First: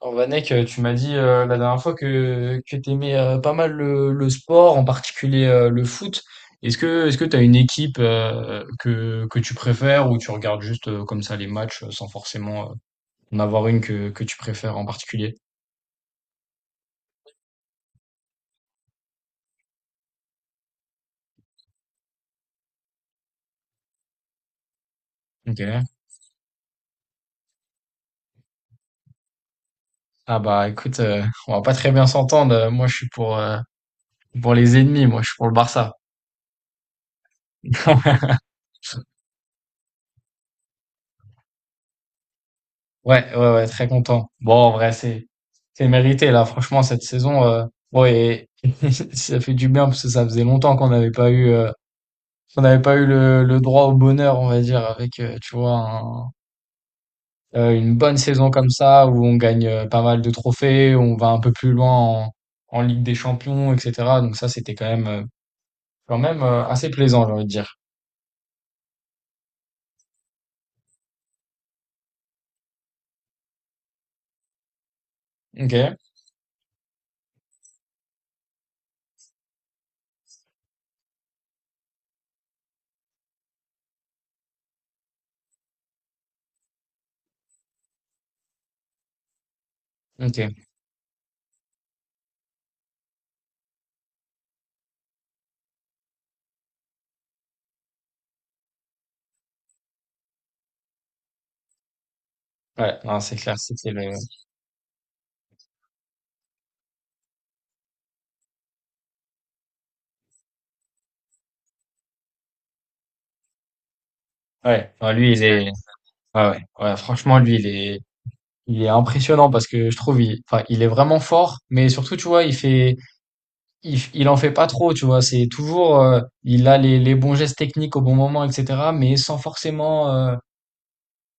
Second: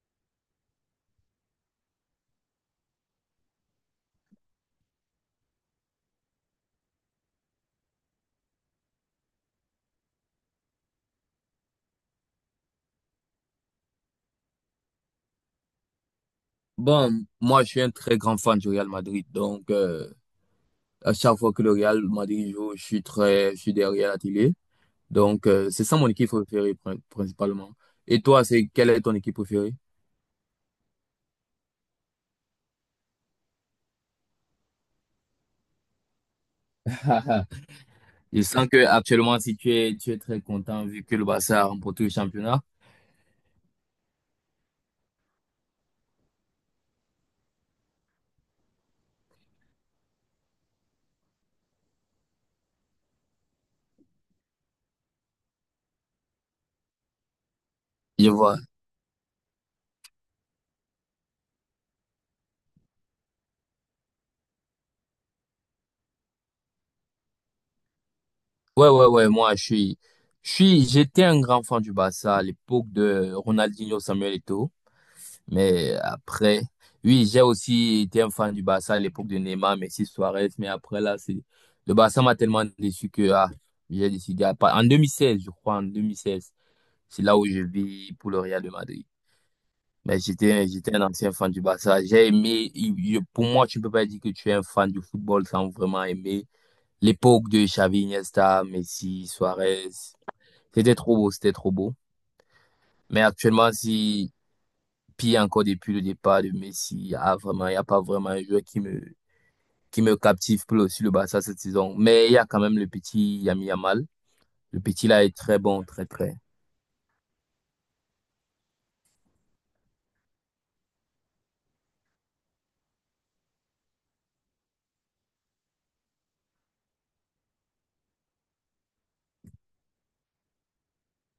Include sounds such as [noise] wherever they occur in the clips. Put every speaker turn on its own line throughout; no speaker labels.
Oh, Vanek, tu m'as dit la dernière fois que tu aimais pas mal le sport, en particulier le foot. Est-ce que tu as une équipe que tu préfères, ou tu regardes juste comme ça les matchs sans forcément en avoir une que tu préfères en particulier?
Bon, moi, je suis un très grand fan du Real Madrid. Donc, à chaque fois que le Real Madrid joue, je suis derrière la télé. Donc, c'est
Ok.
ça mon équipe préférée, principalement. Et toi, quelle est ton équipe préférée?
Ah bah écoute, on va pas très bien s'entendre. Moi je suis pour, pour les ennemis, moi je suis pour le Barça.
[laughs]
[laughs]
Je sens que actuellement, si tu es, tu es très content vu que le Barça a remporté le championnat.
Ouais, ouais, ouais, très content. Bon, en vrai, c'est mérité là. Franchement, cette saison, bon. Et [laughs] ça fait du bien parce que ça faisait longtemps qu'on n'avait pas eu le droit au bonheur, on va dire, avec tu vois une bonne
Je
saison
vois.
comme ça, où on gagne pas mal de trophées, où on va un peu plus loin en Ligue des Champions, etc. Donc ça, c'était quand même, assez plaisant, j'ai envie de dire.
Ouais, ouais, ouais. Je suis, j'étais un grand fan du Barça à l'époque de Ronaldinho, Samuel Eto'o. Mais
Ok,
après, oui, j'ai aussi été un fan du Barça à l'époque de Neymar, Messi, Suarez. Mais après, là, c'est le Barça m'a tellement déçu que ah, j'ai décidé à pas. En 2016, je crois, en 2016, c'est là où je vis pour le Real de Madrid. Mais
ok.
j'étais un ancien fan du Barça. J'ai aimé, pour moi, tu peux pas dire que tu es un fan du football sans vraiment aimer l'époque de Xavi, Iniesta, Messi, Suarez. C'était trop beau, c'était trop beau.
Ouais, non,
Mais
c'est clair,
actuellement,
c'était le.
si Puis il y a encore depuis le départ de Messi, ah, vraiment, il n'y a pas vraiment un joueur qui me captive sur le Barça cette saison. Mais il y a quand même le petit Yami Yamal. Le
Ouais,
petit
non,
là
lui,
est
il
très
est.
bon, très très.
Ouais, ouais, ouais. Franchement, lui, il est. Il est impressionnant parce que je trouve, enfin, il est vraiment fort. Mais surtout, tu vois, il en fait pas trop, tu vois. C'est toujours, il a les bons gestes techniques au bon moment, etc. Mais sans forcément,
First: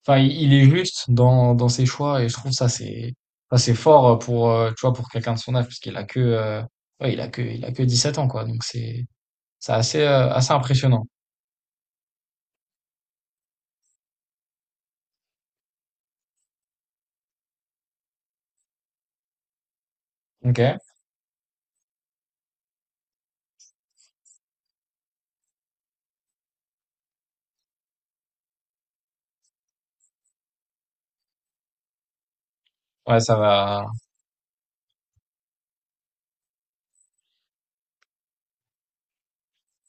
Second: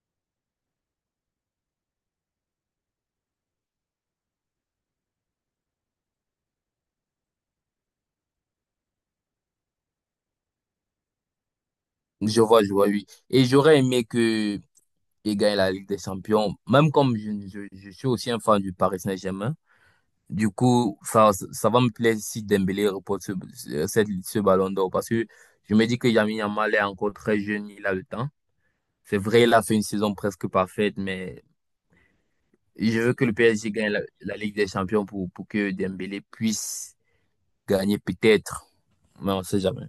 enfin, il est juste dans, ses choix. Et je trouve ça, c'est fort pour, tu vois, pour quelqu'un de son âge, parce qu'il a que, ouais, il a que 17 ans, quoi. Donc c'est, c'est assez impressionnant.
Je vois, oui. Et j'aurais aimé que il gagne la Ligue des Champions, même comme je suis aussi un fan du Paris Saint-Germain. Du
Ok.
coup, ça va me plaire si Dembélé remporte ce ballon d'or parce que je me dis que Yami Yamal est encore très jeune, il a le temps. C'est vrai, il a fait une saison presque parfaite, mais je veux
Ouais,
que le
ça
PSG
va.
gagne la Ligue des Champions pour que Dembélé puisse gagner peut-être, mais on ne sait jamais.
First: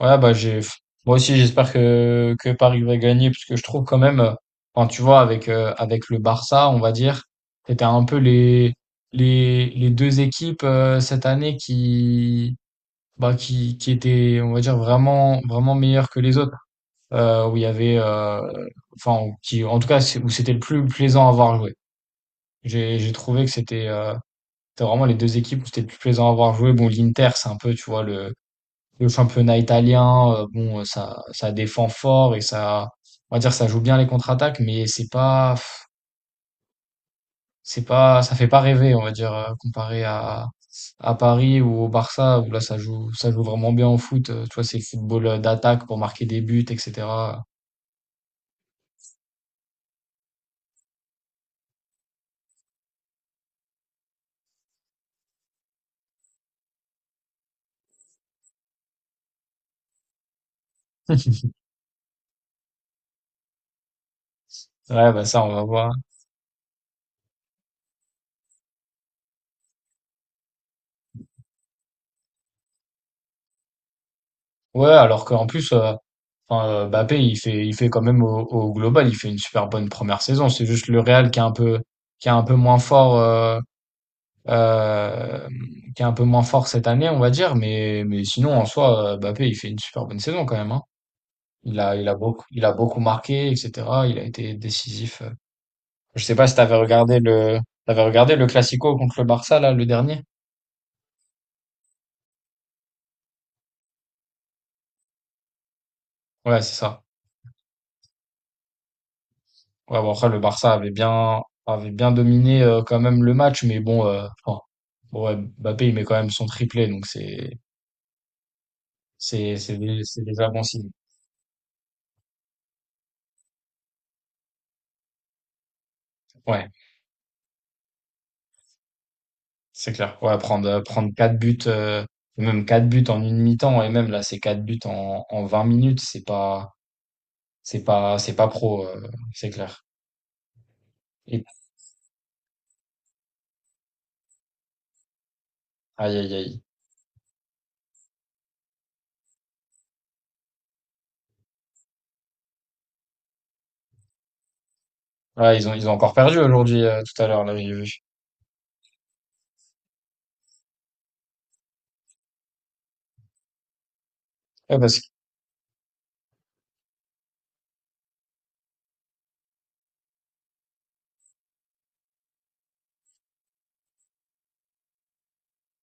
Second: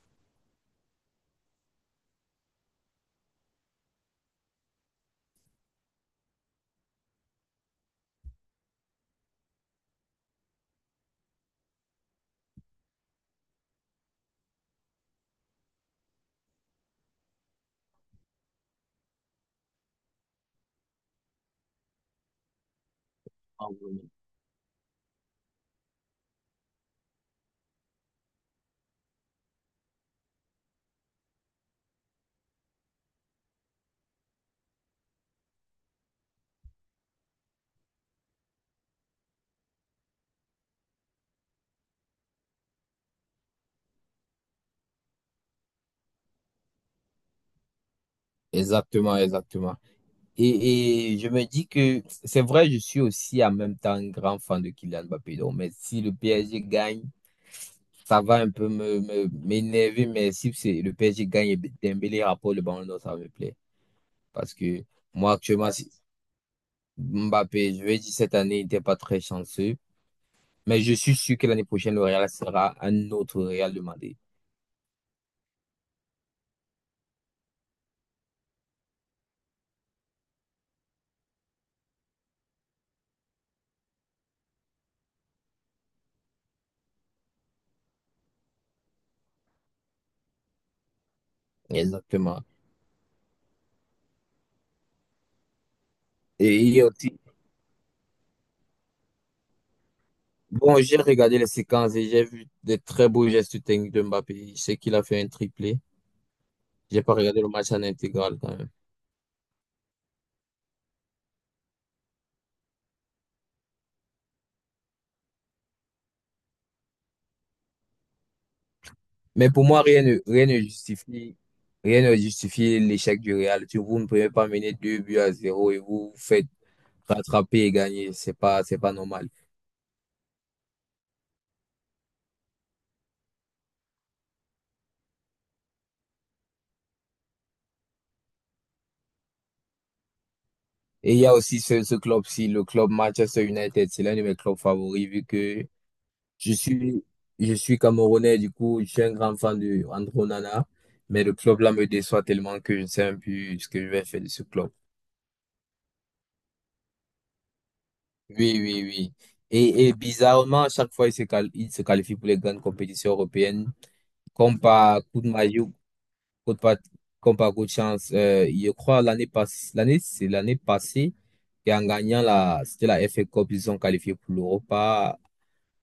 Ouais, bah j'ai moi aussi j'espère que Paris va gagner parce que je trouve quand même, enfin tu vois, avec avec le Barça, on va dire, c'était un peu les deux équipes cette année qui bah qui étaient, on va dire, vraiment vraiment meilleures que les autres, où il y avait enfin où- qui en tout cas c'est- où c'était le plus plaisant à voir jouer. J'ai trouvé que
Ah
c'était
oui.
euh, c'était vraiment les deux équipes où c'était le plus plaisant à voir jouer. Bon, l'Inter, c'est un peu, tu vois, le championnat italien. Bon, ça, défend fort, et ça, on va dire, ça joue bien les contre-attaques. Mais c'est pas, ça fait pas rêver, on va dire, comparé à Paris ou au Barça, où là, ça joue vraiment bien au foot. Tu vois, c'est football d'attaque pour marquer des buts, etc.
Exactement, exactement. Et je me dis que c'est vrai, je suis aussi en même temps un grand fan de Kylian Mbappé. Donc, mais si le PSG gagne, ça va un peu m'énerver, mais si c'est le PSG gagne et Dembélé rapporte le ballon d'or, ça me plaît. Parce que
Ouais, bah
moi,
ça, on va
actuellement, si-
voir.
Mbappé, je vais dire cette année, il n'était pas très chanceux. Mais je suis sûr que l'année prochaine, le Real sera un autre Real demandé.
Ouais, alors qu'en plus, enfin, Mbappé, il fait quand même, au global, il fait une super bonne première saison. C'est juste le Real qui est un peu moins fort. Euh, qui est un peu moins fort cette année, on va dire. Mais sinon, en soi, Mbappé, il fait une super bonne saison quand même, hein. Il a, il a
Exactement.
beaucoup, il a beaucoup marqué, etc. Il a été décisif. Je sais pas si
Et il y a aussi,
t'avais regardé le Classico contre le Barça, là, le dernier?
bon, j'ai regardé les séquences et j'ai vu des très beaux gestes techniques de Mbappé. Je sais qu'il a fait un triplé.
Ouais, c'est ça.
J'ai pas regardé le match en intégral quand même.
Ouais, bon, après, le Barça avait bien dominé, quand même, le match. Mais bon, enfin, bon, ouais, Mbappé, il met quand même son triplé, donc
Mais pour moi,
c'est
rien
déjà
ne
bon signe.
justifie, rien ne justifie l'échec du Real. Vous ne pouvez pas mener deux buts à zéro et vous vous faites
Ouais.
rattraper et gagner. C'est pas normal.
C'est clair. Ouais, prendre, prendre 4 buts, même 4 buts en une mi-temps, et même là, c'est 4 buts en 20 minutes. C'est pas, c'est pas pro, c'est clair.
Et il y a
Et,
aussi ce club-ci, le club Manchester United. C'est l'un de mes clubs favoris vu que
aïe, aïe,
Je
aïe.
suis, je suis Camerounais, du coup, je suis un grand fan de Andro Nana, mais le club là me déçoit tellement que je ne sais même plus ce que je vais faire de ce club.
Ouais, ils ont encore perdu aujourd'hui, tout à l'heure, là, j'ai vu.
Oui, oui, oui. Et bizarrement, à chaque fois, il se qualifie pour les grandes compétitions européennes. Comme
Ouais, parce
par
que,
coup de magie, ou coup de pat- comme par coup de chance, je crois l'année passée, c'est l'année passée, et en gagnant la, c'était la FA Cup, ils sont qualifiés pour l'Europa.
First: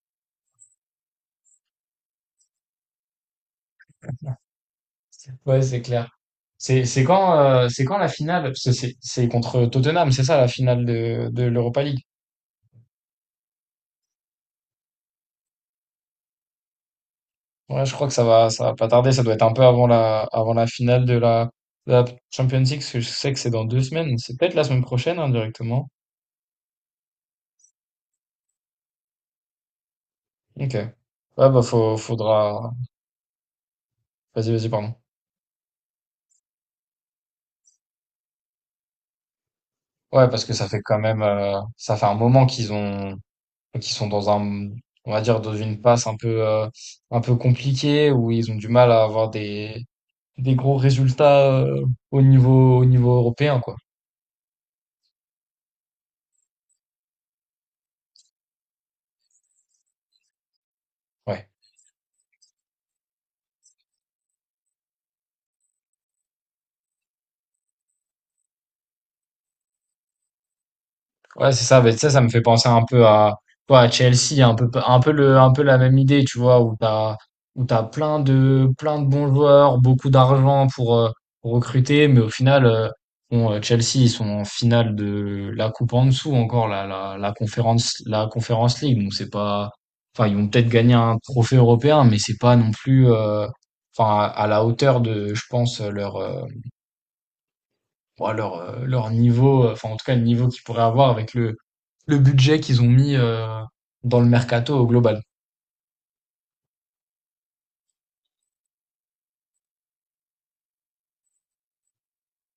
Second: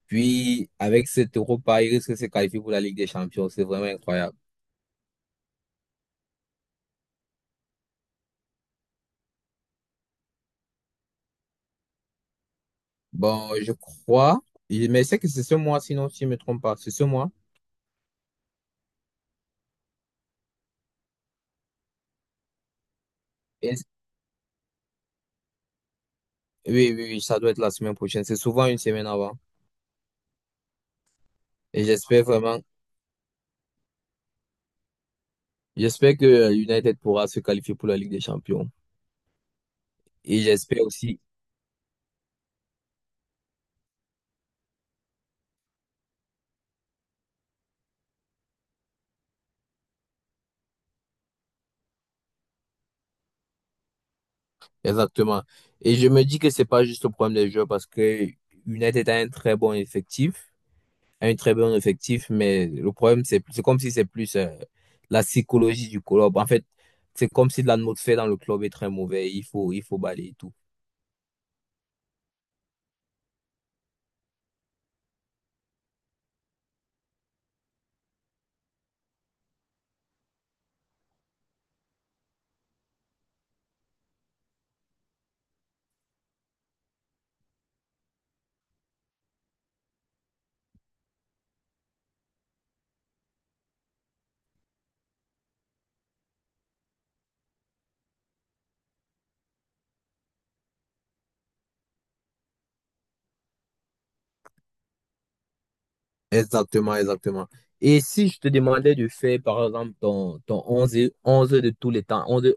Puis, avec cette Europa, ils risquent de se qualifier pour la Ligue des Champions. C'est vraiment incroyable.
ouais, c'est clair. C'est quand la finale? Parce que c'est contre Tottenham, c'est ça, la finale de l'Europa League.
Bon, je crois, mais c'est que c'est ce mois, sinon, si je ne me trompe pas, c'est ce mois.
Ouais, je crois que ça va pas tarder. Ça doit être un peu avant la finale de la Champions League, parce que je sais que c'est dans deux
Et-
semaines. C'est peut-être la semaine prochaine, hein, directement.
oui, oui, oui, ça doit être la semaine prochaine. C'est souvent une semaine avant.
Ok. Ouais, bah
Et j'espère vraiment,
faudra. Vas-y, vas-y, pardon.
j'espère que United pourra se qualifier pour la Ligue des Champions.
Ouais,
Et
parce que ça fait
j'espère
quand
aussi,
même, ça fait un moment qu'ils sont on va dire dans une passe un peu compliquée, où ils ont du mal à avoir des gros résultats au niveau européen, quoi.
exactement. Et je me dis que c'est pas juste le problème des joueurs parce que United a un très bon effectif, a un
Ouais.
très bon effectif, mais le problème, c'est comme si c'est plus la psychologie du club. En fait, c'est comme si l'atmosphère dans le club est très mauvaise. Il faut balayer tout.
Ouais, c'est ça. Mais ça ça me fait penser un peu à, quoi, à Chelsea, un peu la même idée, tu vois, où t'as plein de bons joueurs, beaucoup d'argent pour, recruter. Mais au final, bon, Chelsea, ils sont en finale de la coupe en dessous encore, la Conference League. Donc c'est pas, enfin, ils vont peut-être gagner un trophée européen, mais c'est pas non plus, enfin, à la hauteur de, je pense, leur niveau, enfin, en tout cas, le niveau qu'ils pourraient avoir avec le budget qu'ils ont mis dans le mercato au global.
Exactement, exactement. Et si je te demandais de faire, par exemple, ton 11, 11 de tous les temps, 11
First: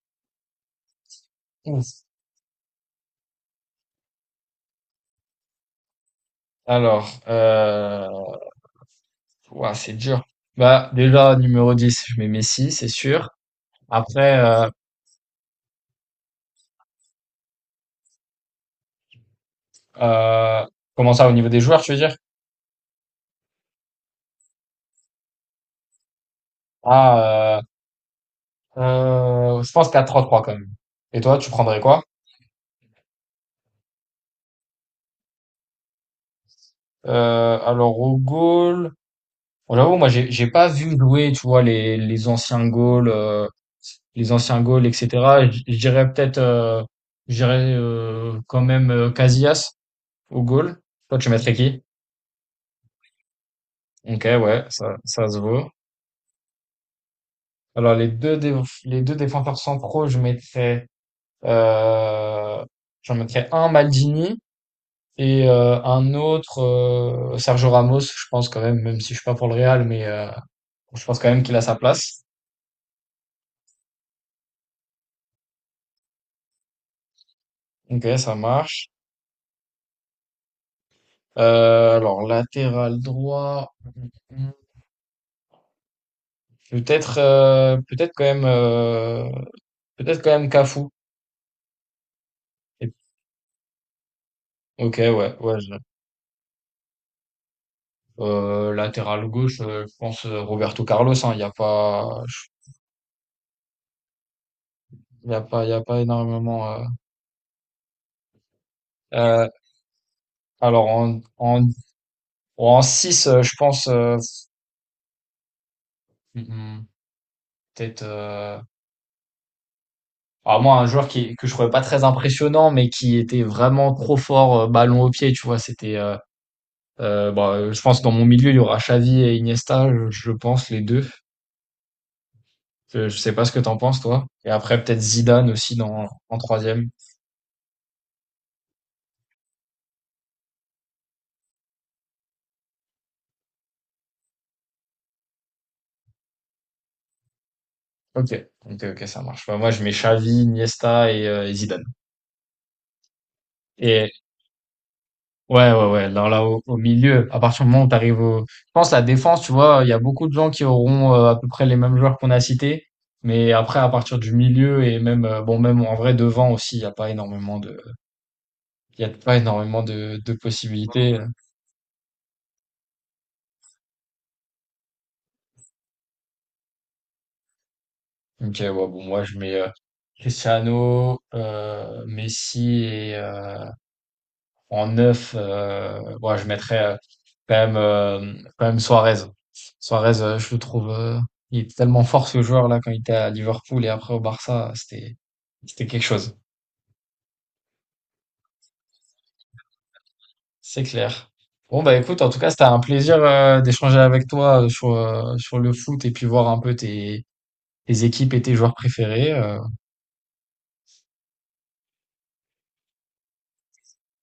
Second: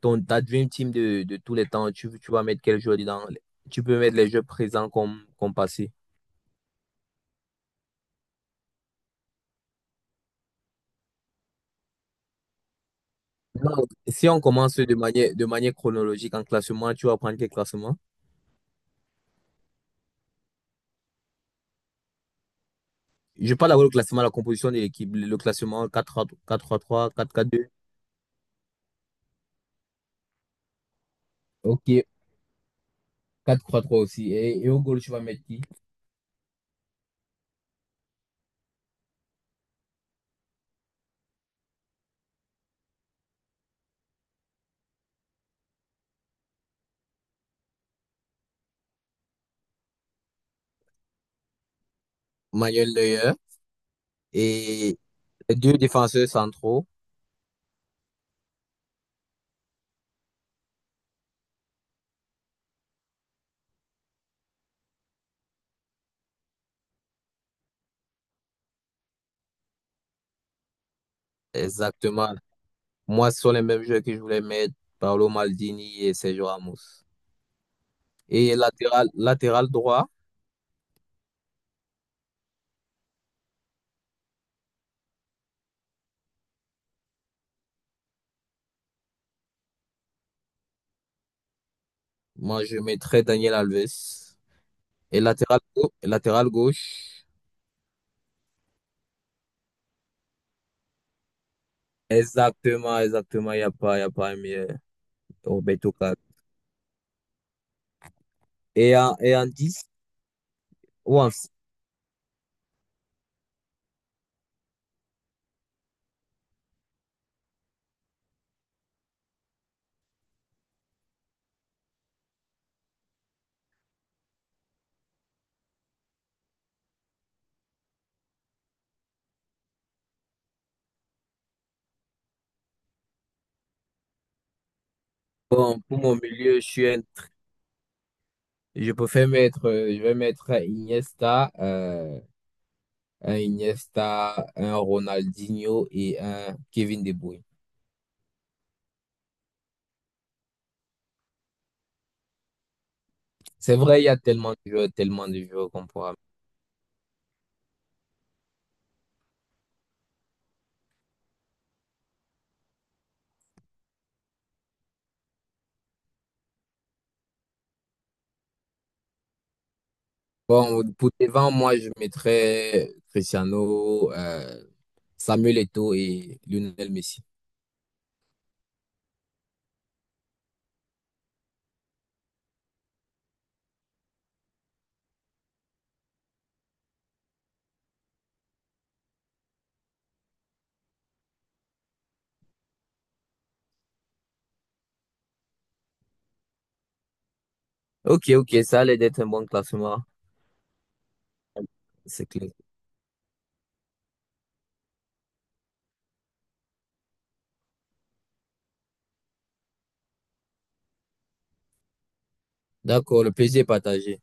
ta dream team de tous les temps,
Ouf.
tu vas mettre quel joueur dedans? Tu peux mettre les jeux présents comme, comme passés.
Alors, ouah, c'est dur. Bah, déjà, numéro 10, je mets Messi, c'est sûr.
Non, si
Après,
on commence de manière chronologique en classement, tu vas prendre quel classement?
euh, comment ça, au niveau des joueurs, tu veux dire?
Je parle d'abord le classement, la composition de l'équipe, le classement quatre trois trois quatre quatre
Ah,
deux.
je pense quatre trois 3 quand même. Et toi, tu prendrais
Ok,
quoi?
quatre trois trois aussi. Et au goal, tu vas mettre qui?
Alors, au goal, bon, j'avoue, moi, j'ai pas vu jouer, tu vois, les anciens goals, etc. Je dirais quand même Casillas au goal. Toi, tu mettrais qui?
Manuel Neuer
Ok, ouais, ça,
et
ça se
les
vaut.
deux défenseurs centraux.
Alors, les deux défenseurs centraux, euh, j'en mettrais un Maldini et un autre Sergio Ramos, je pense quand même, même si je suis pas pour le Real. Mais je pense quand même qu'il a sa place.
Exactement. Moi, ce sont les mêmes jeux que je voulais mettre, Paolo Maldini et Sergio Ramos.
Ok, ça
Et
marche.
latéral droit,
Alors, latéral droit, peut-être euh, peut-être quand même euh, peut-être quand même Cafu.
moi, je
Et-
mettrais Daniel Alves.
Ok,
Et
ouais, ouais.
latéral gauche,
Latéral gauche, je pense Roberto Carlos. Il, hein, y a pas,
exactement, exactement, il n'y a pas, y a pas un meilleur,
il y a pas, il y a
Roberto
pas
Carlos.
énormément.
Et en
Euh,
10
alors en
ou en-
en 6, je pense, mhm, peut-être. Alors moi, un joueur qui que je trouvais pas très impressionnant, mais qui était vraiment trop fort ballon au pied. Tu vois, c'était. Bon, je pense que dans mon milieu, il y aura Xavi et Iniesta, je pense, les deux. Je sais pas ce que t'en penses, toi. Et après, peut-être Zidane aussi
bon, pour mon
en
milieu, je suis
troisième.
un- je préfère mettre, je vais mettre un Iniesta, un Iniesta, un Ronaldinho et un Kevin De Bruyne.
Ok, ok, ok, ça marche. Bah, moi, je mets Xavi, Iniesta et Zidane.
C'est vrai, il y
Et
a tellement de
ouais,
joueurs qu'on
ouais, ouais.
pourra.
Alors là, au milieu, à partir du moment où t'arrives au. Je pense la défense, tu vois, il y a beaucoup de gens qui auront à peu près les mêmes joueurs qu'on a cités. Mais après, à partir du milieu, et même, bon, même en vrai, devant aussi, il y a pas énormément de
Bon, pour
possibilités.
devant, moi, je mettrais Cristiano, Samuel Eto'o et Lionel Messi.
Ok, ouais, bon, moi je mets Cristiano, Messi et en neuf, ouais, je mettrais quand même Suarez. Suarez, je le trouve, il est tellement fort ce joueur là quand il était à Liverpool, et après au Barça, c'était quelque chose,
Ok, ok, ça allait d'être un bon classement,
c'est clair. Bon bah écoute,
c'est
en tout cas
clair.
c'était un plaisir d'échanger avec toi sur, sur le foot et puis voir un peu tes équipes et tes joueurs préférés.
D'accord, le plaisir est partagé.